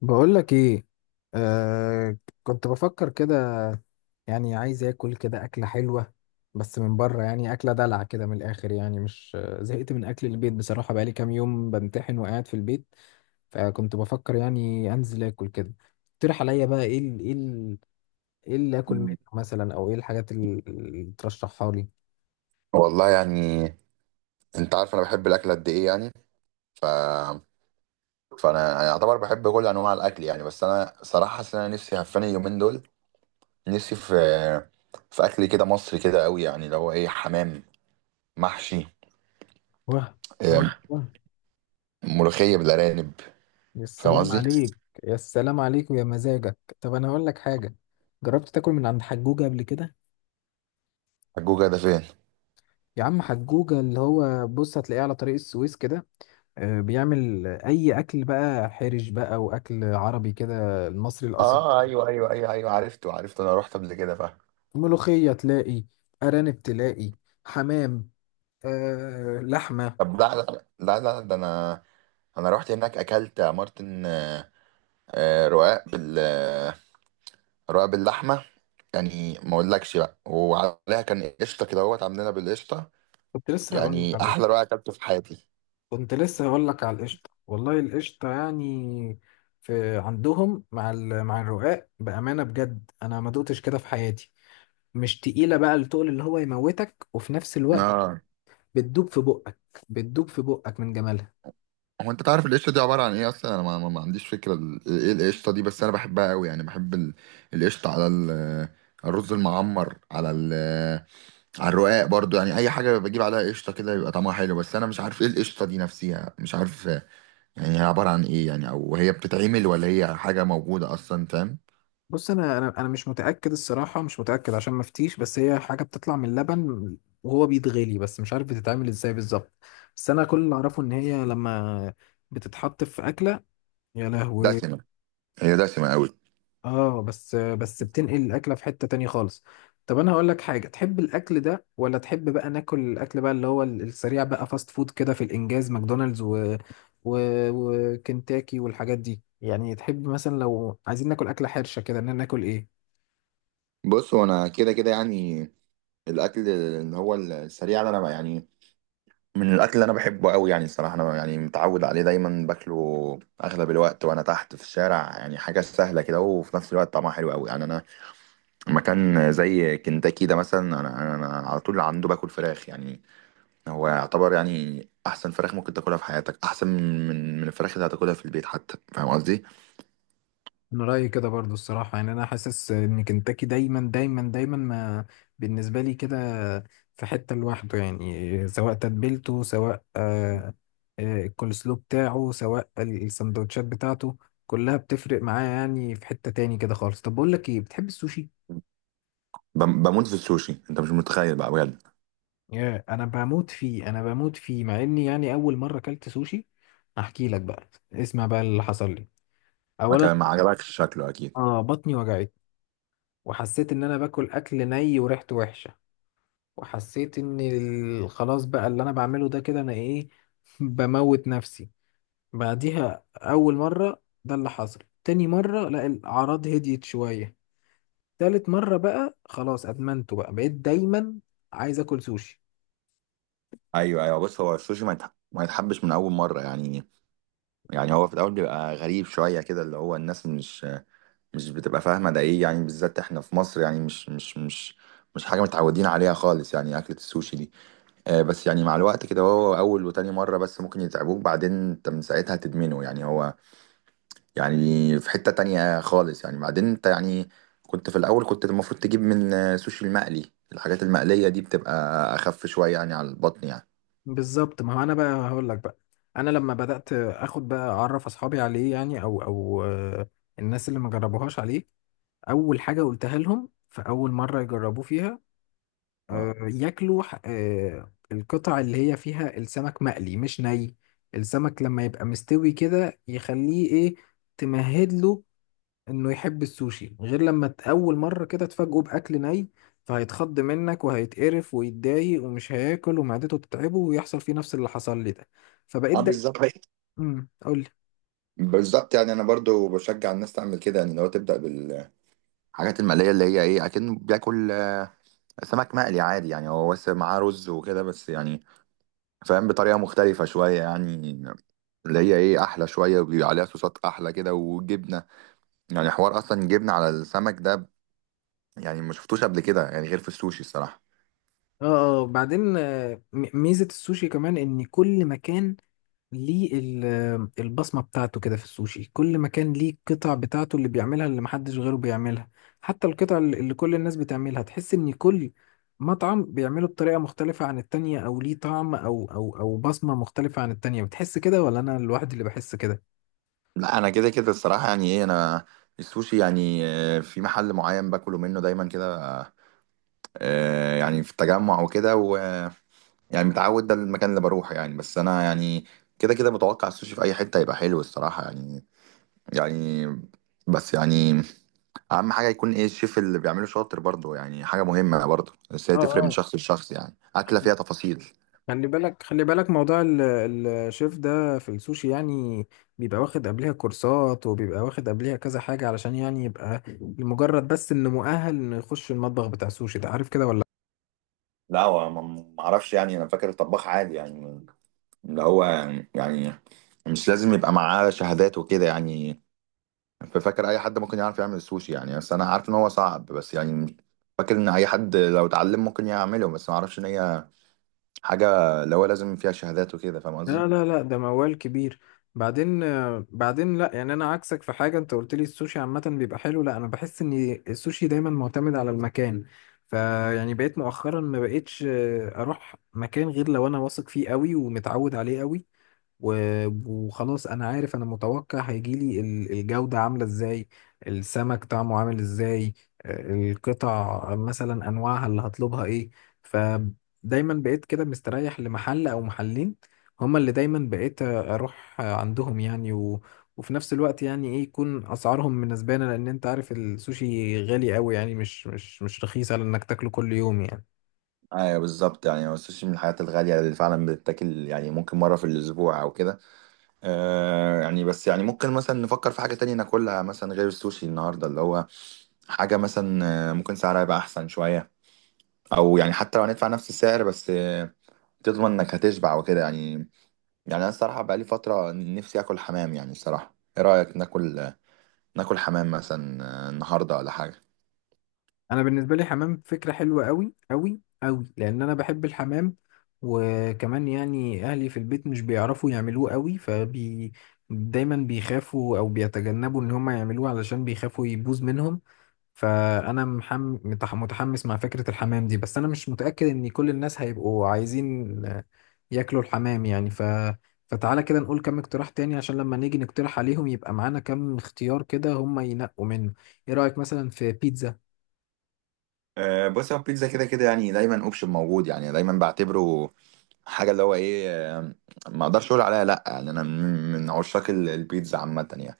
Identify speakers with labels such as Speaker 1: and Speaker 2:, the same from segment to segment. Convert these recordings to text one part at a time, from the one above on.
Speaker 1: بقول لك ايه؟ آه، كنت بفكر كده. يعني عايز اكل كده اكله حلوه بس من بره، يعني اكله دلع كده من الاخر. يعني مش زهقت من اكل البيت بصراحه، بقالي كام يوم بمتحن وقاعد في البيت. فكنت بفكر يعني انزل اكل كده. اقترح عليا بقى ايه اللي اكل منه
Speaker 2: مم.
Speaker 1: مثلا، او ايه الحاجات اللي ترشحها لي.
Speaker 2: والله يعني، انت عارف انا بحب الاكل قد ايه يعني. ف... فانا اعتبر بحب كل انواع الاكل يعني، بس انا صراحه حاسس ان انا نفسي هفاني اليومين دول. نفسي في، في اكل كده مصري كده قوي، يعني اللي هو ايه، حمام محشي،
Speaker 1: واه،
Speaker 2: آه،
Speaker 1: ايوه.
Speaker 2: ملوخيه بالارانب،
Speaker 1: يا
Speaker 2: فاهم
Speaker 1: سلام
Speaker 2: قصدي؟
Speaker 1: عليك. يا سلام عليك ويا مزاجك. طب انا اقول لك حاجه، جربت تاكل من عند حجوجه قبل كده؟
Speaker 2: الجوجا ده فين؟
Speaker 1: يا عم، حجوجة اللي هو، بص، هتلاقيه على طريق السويس كده. آه، بيعمل أي أكل بقى، حرش بقى وأكل عربي كده، المصري الأصيل.
Speaker 2: اه، ايوه ايوه ايوه ايوه، عرفته عرفته، انا رحت قبل كده، فاهم.
Speaker 1: ملوخية تلاقي، أرانب تلاقي، حمام، آه لحمة.
Speaker 2: طب لا لا لا لا، ده انا رحت هناك اكلت يا مارتن. آه، رقاق بال آه، رقاق باللحمه. يعني ما اقولكش بقى، وعليها كان قشطه كده، اهوت عاملينها بالقشطه.
Speaker 1: كنت لسه هقول لك
Speaker 2: يعني
Speaker 1: على
Speaker 2: احلى
Speaker 1: القشطة.
Speaker 2: رقاق اكلته في حياتي.
Speaker 1: كنت لسه هقول لك على القشطة، والله القشطة يعني في عندهم مع مع الرقاق، بأمانة بجد، أنا ما دقتش كده في حياتي. مش تقيلة بقى التقل اللي هو يموتك، وفي نفس الوقت
Speaker 2: اه،
Speaker 1: بتدوب في بقك. بتدوب في بقك من جمالها.
Speaker 2: هو انت تعرف القشطه دي عباره عن ايه اصلا؟ انا ما عنديش فكره ايه القشطه دي، بس انا بحبها قوي يعني. بحب القشطه على الرز المعمر، على الرقاق برضو. يعني اي حاجه بجيب عليها قشطه كده يبقى طعمها حلو، بس انا مش عارف ايه القشطه دي نفسها، مش عارف يعني. هي عباره عن ايه يعني؟ او هي بتتعمل، ولا هي حاجه موجوده اصلا؟ فاهم؟
Speaker 1: بص انا مش متاكد الصراحه، مش متاكد عشان ما افتيش، بس هي حاجه بتطلع من اللبن وهو بيتغلي، بس مش عارف بتتعمل ازاي بالظبط. بس انا كل اللي اعرفه ان هي لما بتتحط في اكله، يا لهوي.
Speaker 2: دسمه، هي دسمه قوي.
Speaker 1: اه، بس بتنقل الاكله في حته تانية خالص. طب انا هقول لك حاجه، تحب الاكل ده ولا تحب بقى ناكل الاكل بقى اللي هو السريع بقى، فاست فود كده، في الانجاز، ماكدونالدز و... وكنتاكي والحاجات دي؟ يعني تحب مثلا لو عايزين ناكل اكله حرشه كده، ان ناكل ايه؟
Speaker 2: بص، هو انا كده كده يعني، الاكل اللي هو السريع ده، انا بقى يعني، من الاكل اللي انا بحبه قوي يعني. الصراحه انا يعني متعود عليه، دايما باكله اغلب الوقت وانا تحت في الشارع. يعني حاجه سهله كده، وفي نفس الوقت طعمها حلو قوي يعني. انا، مكان زي كنتاكي ده مثلا، انا على طول عنده باكل فراخ يعني. هو يعتبر يعني احسن فراخ ممكن تاكلها في حياتك، احسن من الفراخ اللي هتاكلها في البيت حتى، فاهم قصدي؟
Speaker 1: انا رايي كده برضو الصراحه، يعني انا حاسس ان كنتاكي دايما دايما دايما، ما بالنسبه لي كده، في حته لوحده. يعني سواء تتبيلته، سواء الكولسلو بتاعه، سواء السندوتشات بتاعته، كلها بتفرق معايا، يعني في حته تاني كده خالص. طب بقول لك ايه، بتحب السوشي؟
Speaker 2: بموت في السوشي، انت مش متخيل بقى، بجد.
Speaker 1: يا انا بموت فيه، انا بموت فيه، مع اني يعني اول مره اكلت سوشي، احكي لك بقى، اسمع بقى اللي حصل لي.
Speaker 2: ما
Speaker 1: اولا،
Speaker 2: كان ما عجبكش شكله اكيد.
Speaker 1: اه، بطني وجعت، وحسيت ان انا باكل اكل ني وريحته وحشه، وحسيت ان خلاص بقى، اللي انا بعمله ده كده انا ايه، بموت نفسي. بعديها اول مرة ده اللي حصل. تاني مرة، لا، الاعراض هديت شوية. تالت مرة بقى خلاص، ادمنته بقى، بقيت دايما عايز اكل سوشي.
Speaker 2: ايوه ايوه، بص هو السوشي ما يتحبش من اول مره يعني. يعني هو في الاول بيبقى غريب شويه كده، اللي هو الناس مش بتبقى فاهمه ده ايه يعني، بالذات احنا في مصر يعني، مش حاجه متعودين عليها خالص يعني، اكله السوشي دي. آه، بس يعني مع الوقت كده، هو اول وتاني مره بس ممكن يتعبوك، بعدين انت من ساعتها تدمنه يعني. هو يعني في حته تانية خالص يعني. بعدين انت يعني، كنت في الاول كنت المفروض تجيب من سوشي المقلي. الحاجات المقليه دي بتبقى اخف شويه يعني، على البطن يعني.
Speaker 1: بالظبط، ما هو انا بقى هقول لك بقى، انا لما بدأت اخد بقى اعرف اصحابي عليه، يعني او الناس اللي ما جربوهاش عليه، اول حاجة قلتها لهم في اول مرة يجربوه فيها،
Speaker 2: اه
Speaker 1: ياكلوا القطع اللي هي فيها السمك مقلي مش ني. السمك لما يبقى مستوي كده يخليه ايه، تمهد له انه يحب السوشي، غير لما اول مرة كده تفاجئه باكل ني، فهيتخض منك وهيتقرف ويتضايق ومش هياكل ومعدته تتعبه، ويحصل فيه نفس اللي حصل لي ده. فبقيت
Speaker 2: اه،
Speaker 1: ده،
Speaker 2: بالظبط
Speaker 1: قول لي.
Speaker 2: بالظبط. يعني انا برضو بشجع الناس تعمل كده يعني، لو تبدا الحاجات المقلية اللي هي ايه، اكنه بياكل سمك مقلي عادي يعني. هو بس معاه رز وكده بس يعني، فاهم؟ بطريقة مختلفة شوية يعني، اللي هي ايه، احلى شويه وبيبقى عليها صوصات احلى كده وجبنه. يعني حوار اصلا جبنه على السمك ده، يعني ما شفتوش قبل كده يعني غير في السوشي الصراحه.
Speaker 1: اه، بعدين ميزة السوشي كمان ان كل مكان ليه البصمة بتاعته كده. في السوشي كل مكان ليه القطع بتاعته اللي بيعملها، اللي محدش غيره بيعملها. حتى القطع اللي كل الناس بتعملها، تحس ان كل مطعم بيعمله بطريقة مختلفة عن التانية، او ليه طعم او بصمة مختلفة عن التانية. بتحس كده، ولا انا الواحد اللي بحس كده؟
Speaker 2: لا، انا كده كده الصراحه، يعني ايه، انا السوشي يعني، في محل معين باكله منه دايما كده، يعني في التجمع وكده. يعني متعود، ده المكان اللي بروحه يعني. بس انا يعني كده كده متوقع السوشي في اي حته هيبقى حلو الصراحه يعني. يعني، بس يعني اهم حاجه يكون ايه الشيف اللي بيعمله شاطر برضه، يعني حاجه مهمه برضه، بس هي
Speaker 1: اه،
Speaker 2: تفرق من
Speaker 1: اه،
Speaker 2: شخص لشخص يعني. اكله فيها تفاصيل.
Speaker 1: خلي بالك، خلي بالك موضوع الشيف ده في السوشي يعني، بيبقى واخد قبلها كورسات، وبيبقى واخد قبلها كذا حاجة، علشان يعني يبقى لمجرد بس انه مؤهل انه يخش المطبخ بتاع السوشي ده، عارف كده ولا؟
Speaker 2: لا، هو ما اعرفش يعني، انا فاكر طباخ عادي يعني، اللي هو يعني مش لازم يبقى معاه شهادات وكده يعني. ففاكر اي حد ممكن يعرف يعمل السوشي يعني، بس انا عارف ان هو صعب بس يعني. فاكر ان اي حد لو اتعلم ممكن يعمله، بس ما اعرفش ان هي حاجة اللي هو لازم فيها شهادات وكده، فاهم قصدي؟
Speaker 1: لا لا لا، ده موال كبير. بعدين بعدين، لا يعني انا عكسك في حاجه، انت قلت لي السوشي عامه بيبقى حلو، لا، انا بحس ان السوشي دايما معتمد على المكان. فيعني بقيت مؤخرا ما بقيتش اروح مكان غير لو انا واثق فيه قوي ومتعود عليه قوي، وخلاص انا عارف، انا متوقع هيجيلي الجودة عاملة ازاي، السمك طعمه عامل ازاي، القطع مثلا انواعها اللي هطلبها ايه. فدايما بقيت كده مستريح لمحل او محلين، هما اللي دايما بقيت اروح عندهم يعني، وفي نفس الوقت يعني ايه، يكون اسعارهم مناسبانه، لان انت عارف السوشي غالي قوي، يعني مش رخيص على انك تاكله كل يوم يعني.
Speaker 2: ايوه بالظبط. يعني هو السوشي من الحاجات الغالية اللي فعلا بتتاكل يعني، ممكن مرة في الأسبوع أو كده. آه يعني، بس يعني ممكن مثلا نفكر في حاجة تانية ناكلها مثلا غير السوشي النهاردة، اللي هو حاجة مثلا ممكن سعرها يبقى أحسن شوية، أو يعني حتى لو هندفع نفس السعر بس تضمن إنك هتشبع وكده يعني. يعني أنا الصراحة بقالي فترة نفسي آكل حمام يعني. الصراحة إيه رأيك، ناكل ناكل حمام مثلا النهاردة، ولا حاجة؟
Speaker 1: انا بالنسبه لي حمام فكره حلوه قوي قوي قوي، لان انا بحب الحمام. وكمان يعني اهلي في البيت مش بيعرفوا يعملوه قوي، فبي دايما بيخافوا او بيتجنبوا ان هم يعملوه، علشان بيخافوا يبوظ منهم. فانا متحمس مع فكره الحمام دي، بس انا مش متاكد ان كل الناس هيبقوا عايزين ياكلوا الحمام يعني. فتعالى كده نقول كم اقتراح تاني، عشان لما نيجي نقترح عليهم يبقى معانا كم اختيار كده هم ينقوا منه. ايه رايك مثلا في بيتزا؟
Speaker 2: بص، هو البيتزا كده كده يعني دايما اوبشن موجود يعني، دايما بعتبره حاجه اللي هو ايه، آه، ما اقدرش اقول عليها لا يعني. انا من عشاق البيتزا عامه يعني.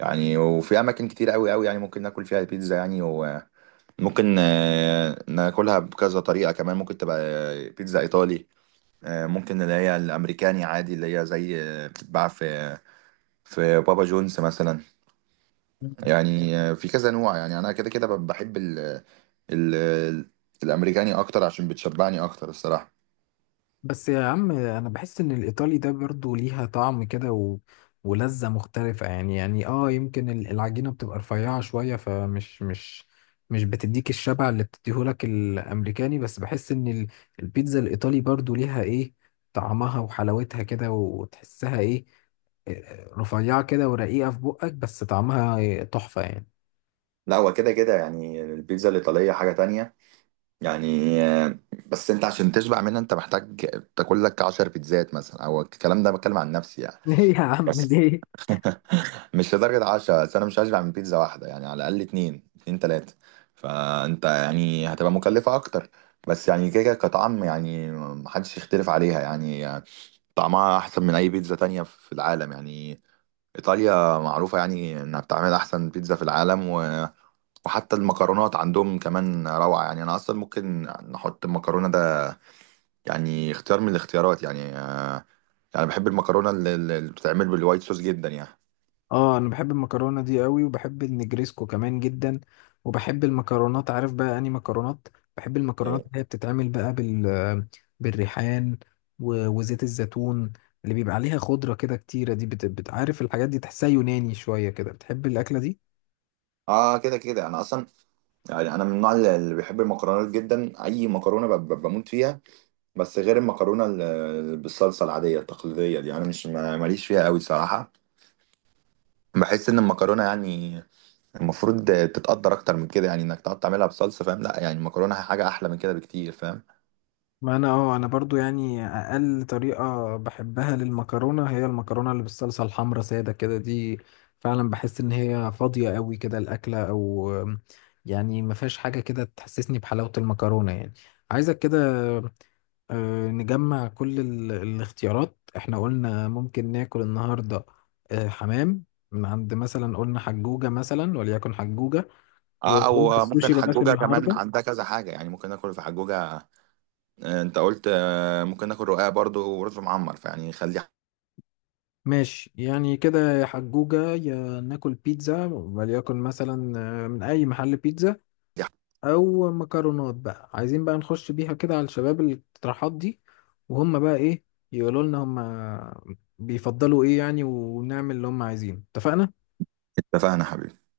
Speaker 2: يعني وفي اماكن كتير قوي قوي يعني ممكن ناكل فيها البيتزا يعني، وممكن ناكلها بكذا طريقه كمان. ممكن تبقى بيتزا ايطالي، ممكن اللي هي الامريكاني عادي، اللي هي زي بتتباع في في بابا جونز مثلا. يعني في كذا نوع يعني. انا كده كده بحب ال ال- الامريكاني اكتر، عشان بتشبعني اكتر الصراحه.
Speaker 1: بس يا عم، انا بحس ان الايطالي ده برضو ليها طعم كده، ولذة مختلفة يعني. يعني اه، يمكن العجينة بتبقى رفيعة شوية، فمش مش مش بتديك الشبع اللي بتديهولك الامريكاني، بس بحس ان البيتزا الايطالي برضو ليها ايه، طعمها وحلاوتها كده، وتحسها ايه رفيعة كده ورقيقة في بقك، بس طعمها إيه، تحفة يعني.
Speaker 2: لا، هو كده كده يعني البيتزا الايطاليه حاجه تانية يعني. بس انت عشان تشبع منها انت محتاج تاكل لك 10 بيتزات مثلا، او الكلام ده بتكلم عن نفسي يعني.
Speaker 1: ليه يا عم
Speaker 2: بس
Speaker 1: ليه.
Speaker 2: مش لدرجه 10، بس انا مش هشبع من بيتزا واحده يعني، على الاقل اتنين، اتنين تلاته. فانت يعني هتبقى مكلفه اكتر. بس يعني كده كده كطعم، يعني محدش يختلف عليها يعني. طعمها احسن من اي بيتزا تانية في العالم يعني. ايطاليا معروفة يعني انها بتعمل احسن بيتزا في العالم. وحتى المكرونات عندهم كمان روعة يعني. انا اصلا ممكن نحط المكرونة ده يعني اختيار من الاختيارات يعني. يعني بحب المكرونة اللي بتتعمل بالوايت صوص جدا يعني.
Speaker 1: اه، انا بحب المكرونه دي قوي، وبحب النجريسكو كمان جدا، وبحب المكرونات، عارف بقى اني مكرونات، بحب المكرونات
Speaker 2: إيه.
Speaker 1: اللي هي بتتعمل بقى بالريحان وزيت الزيتون، اللي بيبقى عليها خضره كده كتيره دي، عارف الحاجات دي تحسها يوناني شويه كده، بتحب الاكله دي.
Speaker 2: اه كده كده انا اصلا، يعني انا من النوع اللي بيحب المكرونات جدا. اي مكرونه بموت فيها. بس غير المكرونه بالصلصه العاديه التقليديه دي، انا مش ماليش فيها قوي صراحه. بحس ان المكرونه يعني المفروض تتقدر اكتر من كده يعني، انك تقعد تعملها بصلصه، فاهم؟ لا، يعني المكرونه حاجه احلى من كده بكتير، فاهم؟
Speaker 1: ما انا اه، انا برضو يعني اقل طريقة بحبها للمكرونة هي المكرونة اللي بالصلصة الحمرا سادة كده دي، فعلا بحس ان هي فاضية قوي كده الاكلة. او يعني ما فيهاش حاجة كده تحسسني بحلاوة المكرونة يعني. عايزك كده نجمع كل الاختيارات احنا قلنا ممكن ناكل النهاردة. حمام من عند مثلا قلنا حجوجة، مثلا وليكن حجوجة.
Speaker 2: اه،
Speaker 1: وقلنا
Speaker 2: او ممكن
Speaker 1: السوشي بلاش
Speaker 2: حجوجه كمان
Speaker 1: النهاردة.
Speaker 2: عندها كذا حاجه يعني، ممكن ناكل في حجوجه. انت قلت، ممكن ناكل رقاق برضو، ورز معمر، فيعني خلي.
Speaker 1: ماشي، يعني كده يا حجوجة يا ناكل بيتزا، وليكن مثلا من أي محل بيتزا، أو مكرونات بقى. عايزين بقى نخش بيها كده على الشباب الاقتراحات دي، وهم بقى إيه يقولوا لنا، هم بيفضلوا إيه يعني، ونعمل اللي هم عايزينه. اتفقنا؟
Speaker 2: اتفقنا يا حبيبي.